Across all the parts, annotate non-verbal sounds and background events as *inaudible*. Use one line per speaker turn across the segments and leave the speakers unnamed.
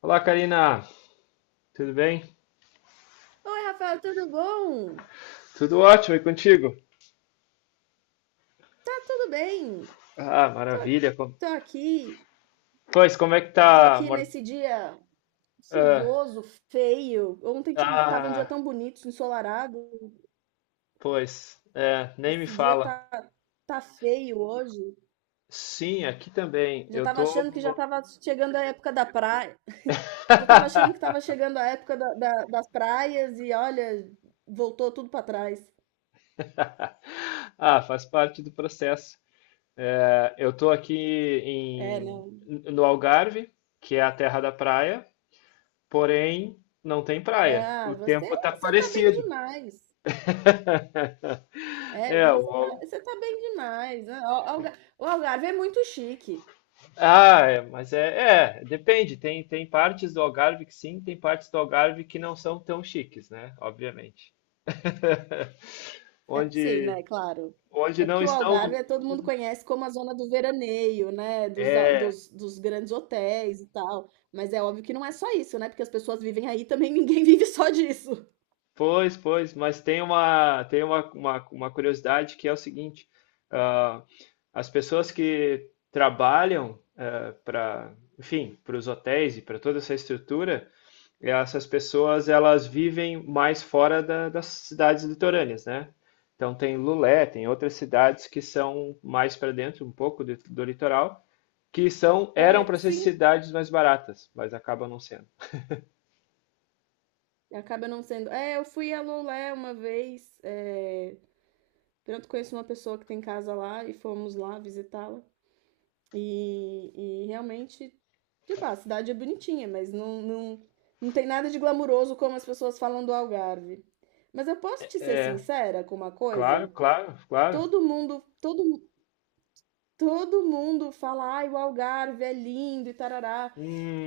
Olá, Karina. Tudo bem?
Oi, Rafael, tudo bom?
Tudo ótimo, e contigo?
Tá tudo bem?
Ah,
Tô,
maravilha.
tô aqui,
Pois, como é que tá,
tô aqui
amor?
nesse dia
Ah,
chuvoso, feio. Ontem tinha, tava um dia
ah,
tão bonito, ensolarado.
pois, é, nem me
Esse dia
fala.
tá, tá feio hoje.
Sim, aqui também.
Já
Eu
tava
tô.
achando que já tava chegando a época da praia. *laughs* Já tava achando que tava chegando a época das praias e olha, voltou tudo pra trás.
Ah, faz parte do processo. É, eu tô aqui
É, não.
no Algarve, que é a terra da praia, porém não tem
É,
praia.
ah,
O
você,
tempo tá
você tá bem
parecido.
demais.
*laughs*
É,
É,
mas você tá
o.
você tá bem demais, né, o Algarve é muito chique.
Ah, é, mas é, depende. Tem partes do Algarve que sim, tem partes do Algarve que não são tão chiques, né? Obviamente. *laughs*
É, sim,
Onde,
né, claro.
onde
É
não
porque o
estão.
Algarve, todo mundo conhece como a zona do veraneio, né, dos a dos dos grandes hotéis e tal, mas é óbvio que não é só isso, né, porque as pessoas vivem aí também ninguém *laughs* vive só disso.
Pois, mas tem uma curiosidade que é o seguinte: ah, as pessoas que trabalham para, enfim, para os hotéis e para toda essa estrutura. E essas pessoas, elas vivem mais fora das cidades litorâneas, né? Então tem Lulé, tem outras cidades que são mais para dentro, um pouco do litoral, que são eram
É,
para ser
sim,
cidades mais baratas, mas acabam não sendo.
acaba não sendo. É, eu fui a Lolé uma vez, pronto, conheço uma pessoa que tem casa lá e fomos lá visitá-la. E realmente, tipo, a cidade é bonitinha, mas não tem nada de glamuroso como as pessoas falam do Algarve. Mas eu posso te ser
É,
sincera com uma
claro,
coisa?
claro, claro.
Todo mundo, todo, todo mundo fala, ai, o Algarve é lindo e tarará.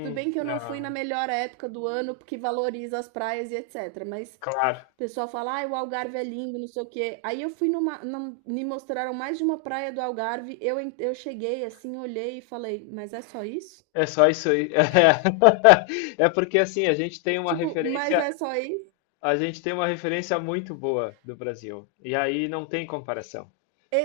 Tudo bem que eu não fui
Não,
na melhor época do ano, porque valoriza as praias e etc. Mas
claro.
o pessoal fala, ai, o Algarve é lindo, não sei o quê. Aí eu fui me mostraram mais de uma praia do Algarve. Eu cheguei assim, olhei e falei, mas é só isso?
É só isso aí. *laughs* É, porque assim,
Tipo, mas é só isso?
a gente tem uma referência muito boa do Brasil. E aí não tem comparação.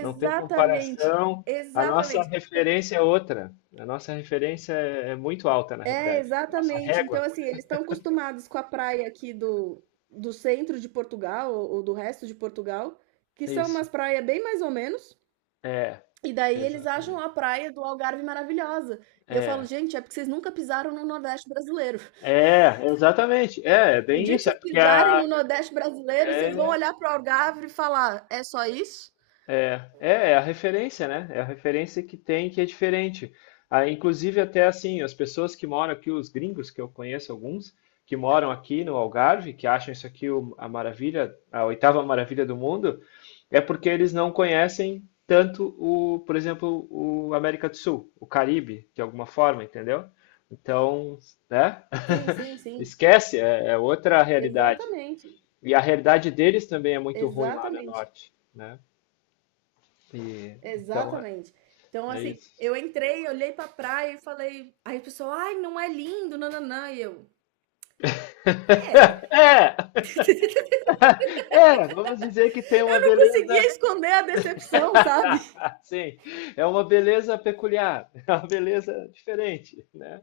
Não tem comparação. A nossa
exatamente.
referência é outra. A nossa referência é muito alta, na
É,
realidade. Nossa
exatamente. Então,
régua.
assim, eles estão acostumados com a praia aqui do centro de Portugal, ou do resto de Portugal, que
É
são
isso.
umas praias bem mais ou menos.
É,
E daí eles acham
exatamente.
a praia do Algarve maravilhosa. E eu falo,
É.
gente, é porque vocês nunca pisaram no Nordeste brasileiro. *laughs*
É, exatamente. É
O
bem
dia que
isso. É
vocês
porque
pisarem
a,
no Nordeste brasileiro, vocês vão
é
olhar para o Algarve e falar, é só isso?
É, é, é a referência, né? É a referência que tem que é diferente. Ah, inclusive, até assim, as pessoas que moram aqui, os gringos, que eu conheço alguns, que moram aqui no Algarve, que acham isso aqui a maravilha, a oitava maravilha do mundo, é porque eles não conhecem tanto o, por exemplo, o América do Sul, o Caribe, de alguma forma, entendeu? Então, né?
Sim, sim,
*laughs*
sim.
Esquece, é outra realidade.
Exatamente,
E a realidade deles também é muito ruim lá no
exatamente.
norte, né? E, então é,
Exatamente. Então,
é
assim,
isso.
eu entrei, olhei pra praia e falei. Aí o pessoal, ai, não é lindo, nananã. E eu, é.
*laughs* É, vamos dizer que tem uma
Eu não conseguia
beleza.
esconder a decepção, sabe?
*laughs* Sim, é uma beleza peculiar, *laughs* é uma beleza diferente, né?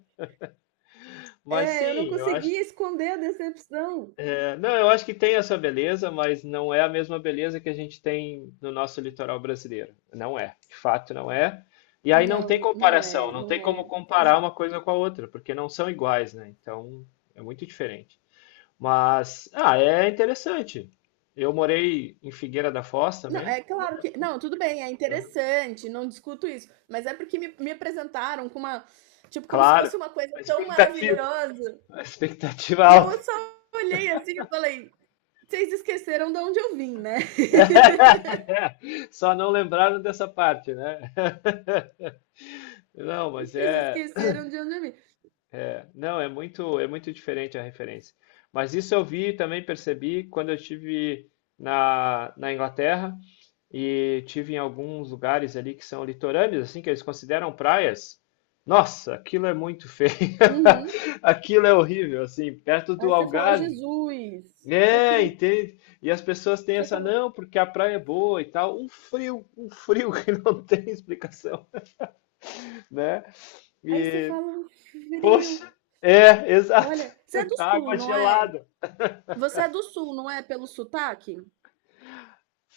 Mas
É, eu não
sim, eu acho,
conseguia esconder a decepção.
é, não, eu acho que tem essa beleza, mas não é a mesma beleza que a gente tem no nosso litoral brasileiro. Não é, de fato não é. E aí não
Não,
tem
não
comparação,
é,
não tem
não
como
é.
comparar
E-
uma coisa com a outra, porque não são iguais, né? Então é muito diferente. Mas, ah, é interessante. Eu morei em Figueira da Foz
não,
também,
é claro que. Não, tudo bem, é
então,
interessante, não discuto isso. Mas é porque me apresentaram com uma. Tipo, como se
claro,
fosse uma coisa
a
tão
expectativa,
maravilhosa.
a expectativa
E eu
alta.
só olhei assim e falei: vocês esqueceram de onde eu vim, né?
*laughs* Só não lembraram dessa parte, né? *laughs* Não,
*laughs*
mas
Vocês
é,
esqueceram de onde eu vim.
não, é muito diferente a referência. Mas isso eu vi e também percebi quando eu estive na Inglaterra. E tive em alguns lugares ali que são litorâneos, assim, que eles consideram praias. Nossa, aquilo é muito feio.
Uhum.
*laughs* Aquilo é horrível, assim, perto
Aí
do
você fala:
Algarve.
"Jesus, isso aqui
É,
não",
entende? E as pessoas têm
você
essa,
fala,
não, porque a praia é boa e tal. Um frio *laughs* que não tem explicação, né?
aí você
E,
fala: "Frio".
poxa, é, exato.
Olha, você é
*laughs*
do sul,
Água
não é?
gelada.
Você é do sul, não é, pelo sotaque?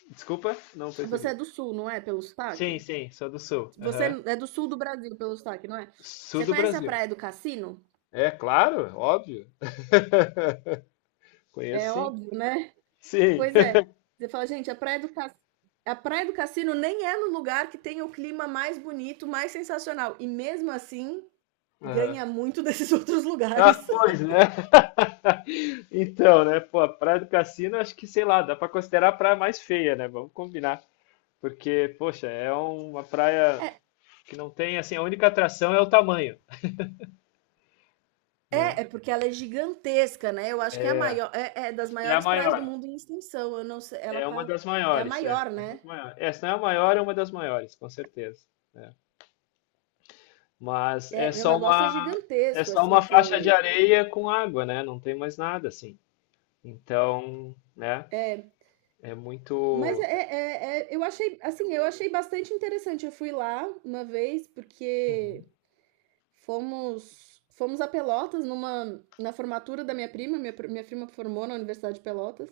Desculpa, não
Você
percebi.
é do sul, não é, pelo
Sim,
sotaque?
sim, sou do sul.
Você
Aham.
é do sul do Brasil pelo sotaque, não é?
Sul
Você
do
conhece a
Brasil.
Praia do Cassino?
É, claro, óbvio. Conheço
É
sim.
óbvio, né?
Sim.
Pois é. Você fala: "Gente, a Praia do Cassino nem é no lugar que tem o clima mais bonito, mais sensacional, e mesmo assim
*laughs* Aham.
ganha muito desses *laughs* outros
Ah,
lugares".
pois, né? *laughs* Então, né? Pô, a Praia do Cassino, acho que, sei lá, dá pra considerar a praia mais feia, né? Vamos combinar. Porque, poxa, é uma praia
É
que não tem, assim, a única atração é o tamanho, né?
É, é porque ela é gigantesca, né, eu acho que é a
É,
maior, das
é, a
maiores praias
maior.
do mundo em extensão, eu não sei ela
É
tá,
uma das
é a
maiores. É
maior,
uma das
né.
maiores. Essa não é a maior, é uma das maiores, com certeza. Né? Mas é
É, o
só
negócio é
uma, é
gigantesco,
só uma
assim,
faixa de
você
areia com água, né? Não tem mais nada, assim. Então, né?
é,
É
mas é
muito.
é é eu achei, assim, eu achei bastante interessante, eu fui lá uma vez,
É, uhum.
porque fomos a Pelotas numa na formatura da minha prima, minha prima formou na Universidade de Pelotas.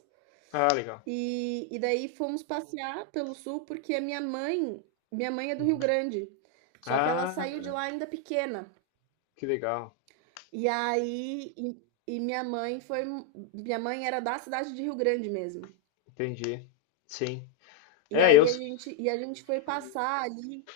Ah, legal.
E daí fomos passear pelo sul porque minha mãe é do Rio
Uhum.
Grande, só que ela
Ah,
saiu de lá ainda pequena.
que legal.
E aí, e minha mãe foi, minha mãe era da cidade de Rio Grande mesmo.
Entendi. Sim.
E
É, eu
aí a gente, e a gente foi passar ali.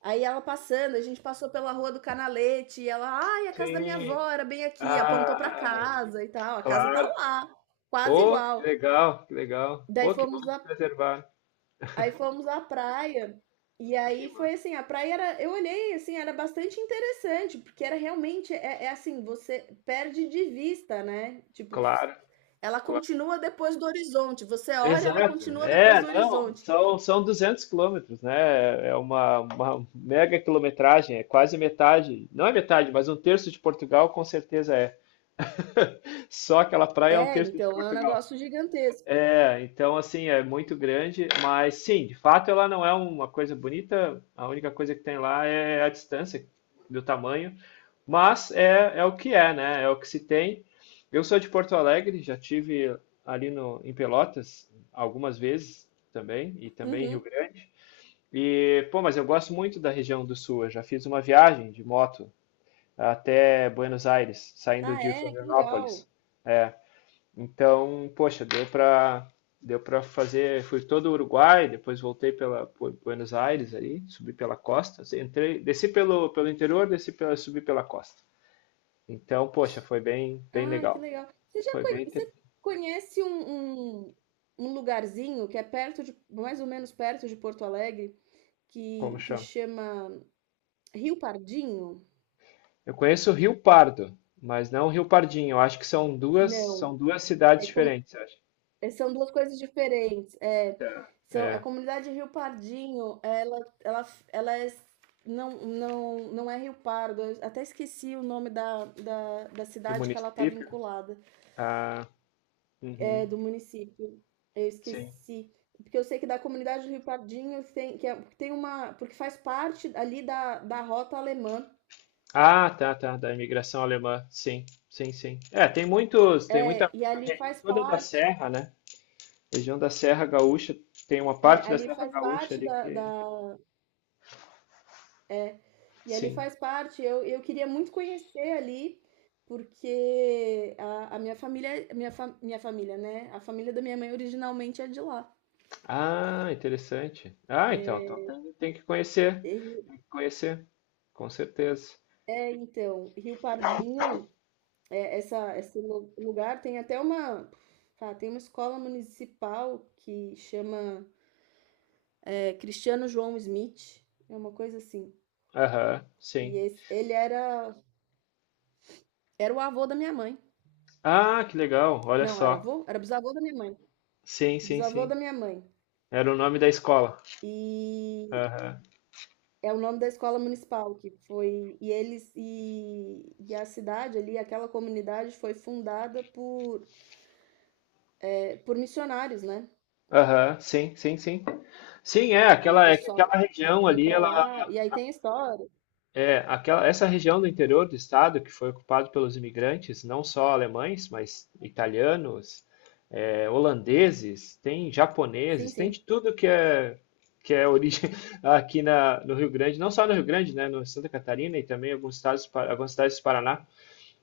Aí ela passando, a gente passou pela rua do Canalete, e ela, ai, a casa da minha
sim.
avó era bem aqui, apontou pra
Ah,
casa e tal, a casa tá
claro.
lá, quase
Pô, que
igual.
legal, que legal.
Daí
Pô, que bom
fomos
que preservar.
Aí fomos à praia. E
Que
aí foi
massa.
assim, a praia era, eu olhei assim, era bastante interessante, porque era realmente, é assim, você perde de vista, né? Tipo,
Claro,
ela
claro.
continua depois do horizonte. Você olha, ela
Exato.
continua depois
É,
do
não,
horizonte.
são 200 quilômetros, né? É uma mega quilometragem, é quase metade. Não é metade, mas um terço de Portugal com certeza é. *laughs* Só aquela praia é um
É,
terço de
então, é um
Portugal.
negócio gigantesco.
É, então assim, é muito grande, mas sim, de fato ela não é uma coisa bonita, a única coisa que tem lá é a distância do tamanho, mas é o que é, né? É o que se tem. Eu sou de Porto Alegre, já tive ali no, em Pelotas algumas vezes também, e também em Rio
Uhum.
Grande. E, pô, mas eu gosto muito da região do sul. Eu já fiz uma viagem de moto até Buenos Aires, saindo
Ah,
de
é? Que legal.
Florianópolis. É, então, poxa, deu para fazer, fui todo o Uruguai, depois voltei pela por Buenos Aires ali, subi pela costa, entrei, desci pelo interior, subi pela costa. Então, poxa, foi bem
Ah, que
legal.
legal.
Foi bem,
Você conhece um lugarzinho que é perto de, mais ou menos perto de Porto Alegre,
como
que
chama?
chama Rio Pardinho?
Eu conheço o Rio Pardo, mas não o Rio Pardinho. Eu acho que são duas
Não,
são duas cidades
é
diferentes, eu acho.
são 2 coisas diferentes. É,
Tá.
são a
É,
comunidade Rio Pardinho, ela ela ela é não é Rio Pardo, eu até esqueci o nome da
do
cidade que ela está
município.
vinculada,
Ah,
é
uhum.
do município. Eu esqueci, porque eu sei que da comunidade Rio Pardinho tem, que é, tem uma, porque faz parte ali da da Rota Alemã.
Ah, tá, tá, da imigração alemã. Sim, sim, sim. É, tem
É,
muita
e
a
ali
região
faz
toda da
parte,
Serra, né? Região da Serra Gaúcha, tem uma
é,
parte da
ali
Serra
faz
Gaúcha
parte
ali
da
que,
da é, e ele
sim.
faz parte. Eu queria muito conhecer ali, porque a minha família, minha família, né? A família da minha mãe originalmente é de lá.
Ah, interessante. Ah, então tem, que conhecer,
E-
tem que conhecer, com certeza.
é, então, Rio Pardinho, é, lugar tem até uma, tá, tem uma escola municipal que chama, é, Cristiano João Smith, é uma coisa assim.
Aham,
E
sim.
esse- ele era, era o avô da minha mãe.
Ah, que legal, olha
Não, era
só.
avô? Era bisavô da minha mãe.
Sim, sim,
Bisavô
sim.
da minha mãe.
Era o nome da escola.
E
Aham.
É o nome da escola municipal que foi, e eles, e a cidade ali, aquela comunidade foi fundada por, é, por missionários, né?
Aham, sim, sim, sim. Sim, é,
Aí o
é que
pessoal
aquela região
foi
ali,
pra
ela.
lá e aí tem a história.
É, essa região do interior do estado que foi ocupada pelos imigrantes, não só alemães, mas italianos, holandeses, tem
Sim,
japoneses, tem
sim.
de tudo que é origem *laughs* aqui no Rio Grande, não só no Rio Grande, né, no Santa Catarina e também alguns estados, algumas cidades do Paraná.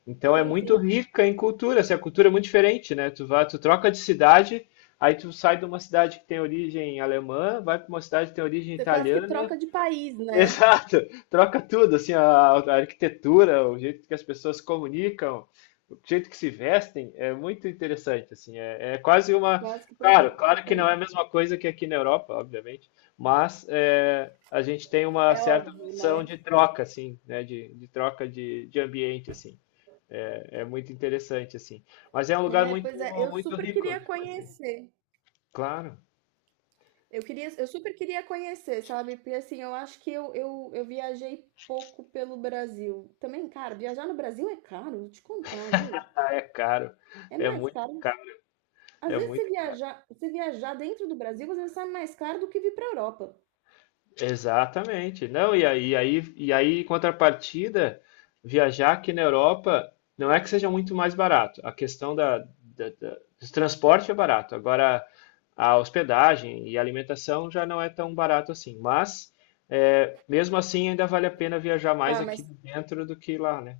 Então é
Sim,
muito
sim.
rica em cultura, assim, a cultura é muito diferente, né? Tu vai, tu troca de cidade, aí tu sai de uma cidade que tem origem alemã, vai para uma cidade que tem origem
Você quase que
italiana.
troca de país,
*laughs*
né?
Exato, troca tudo, assim, a arquitetura, o jeito que as pessoas se comunicam, o jeito que se vestem, é muito interessante, assim, é quase uma,
Quase que troca
claro,
de
claro que não
país.
é a mesma coisa que aqui na Europa, obviamente, mas é, a gente tem uma
É
certa
óbvio,
noção
né?
de troca, assim, né, de troca de ambiente, assim, é muito interessante, assim, mas é um lugar
É,
muito,
pois é, eu
muito
super
rico,
queria
tipo assim,
conhecer.
claro,
Eu queria, eu super queria conhecer, sabe? Porque assim, eu acho que eu viajei pouco pelo Brasil. Também, cara, viajar no Brasil é caro, vou te contar, viu?
ah, é
É mais caro.
caro,
Às
é
vezes,
muito
se viajar dentro do Brasil, às vezes sai mais caro do que vir pra Europa.
Exatamente. Não, e aí, em contrapartida, viajar aqui na Europa não é que seja muito mais barato. A questão do transporte é barato. Agora, a hospedagem e a alimentação já não é tão barato assim. Mas, é, mesmo assim, ainda vale a pena viajar mais
Pá,
aqui
mas,
dentro do que lá, né?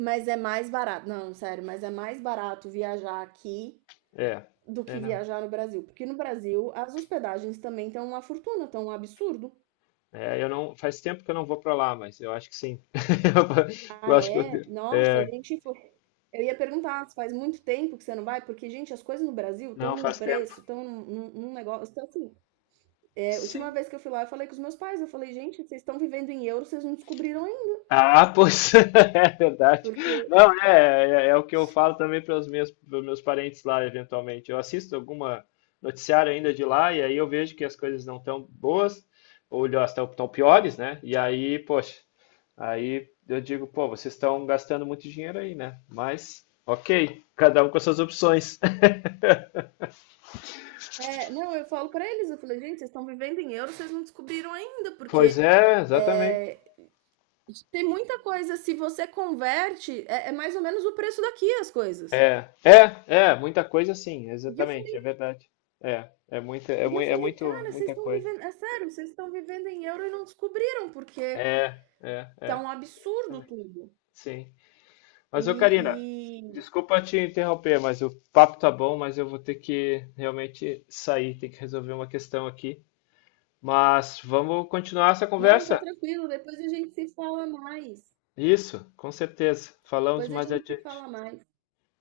mas é mais barato. Não, sério, mas é mais barato viajar aqui
É,
do
é,
que
não.
viajar no Brasil. Porque no Brasil, as hospedagens também estão uma fortuna, estão um absurdo.
É, eu não, faz tempo que eu não vou para lá, mas eu acho que sim. *laughs* Eu
Ah,
acho que eu,
é? Nossa, a
é,
gente foi Eu ia perguntar se faz muito tempo que você não vai, porque, gente, as coisas no Brasil estão
não,
num
faz tempo.
preço, num negócio. Então, assim, é, a última
Sim.
vez que eu fui lá, eu falei com os meus pais, eu falei, gente, vocês estão vivendo em euro, vocês não descobriram ainda.
Ah, pois *laughs* é verdade.
Porque,
Não, é o que eu falo também pros meus parentes lá, eventualmente. Eu assisto alguma noticiário ainda de lá e aí eu vejo que as coisas não estão boas, ou estão piores, né? E aí, poxa, aí eu digo, pô, vocês estão gastando muito dinheiro aí, né? Mas, ok, cada um com as suas opções. *laughs*
é, não, eu falo pra eles, eu falei, gente, vocês estão vivendo em euro, vocês não descobriram ainda,
Pois
porque
é, exatamente.
é, tem muita coisa, se você converte, é mais ou menos o preço daqui as coisas.
É, muita coisa sim,
E eu
exatamente, é
falei,
verdade. É, é muita, é,
e eu
mui- é
falei,
muito,
cara, vocês
muita
estão
coisa.
vivendo, é sério, vocês estão vivendo em euro e não descobriram, porque
É, é,
tá
é,
um absurdo
também.
tudo.
Sim.
E,
Mas ô Karina,
e-
desculpa te interromper, mas o papo tá bom, mas eu vou ter que realmente sair, tem que resolver uma questão aqui. Mas vamos continuar essa
Não, tá
conversa?
tranquilo, depois a gente se fala mais.
Isso, com certeza. Falamos
Depois a
mais
gente se
adiante.
fala mais.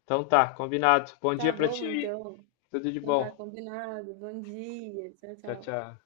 Então tá, combinado. Bom
Tá
dia pra ti
bom,
aí.
então.
Tudo de
Então tá
bom.
combinado. Bom dia. Tchau,
Tchau,
tchau.
tchau.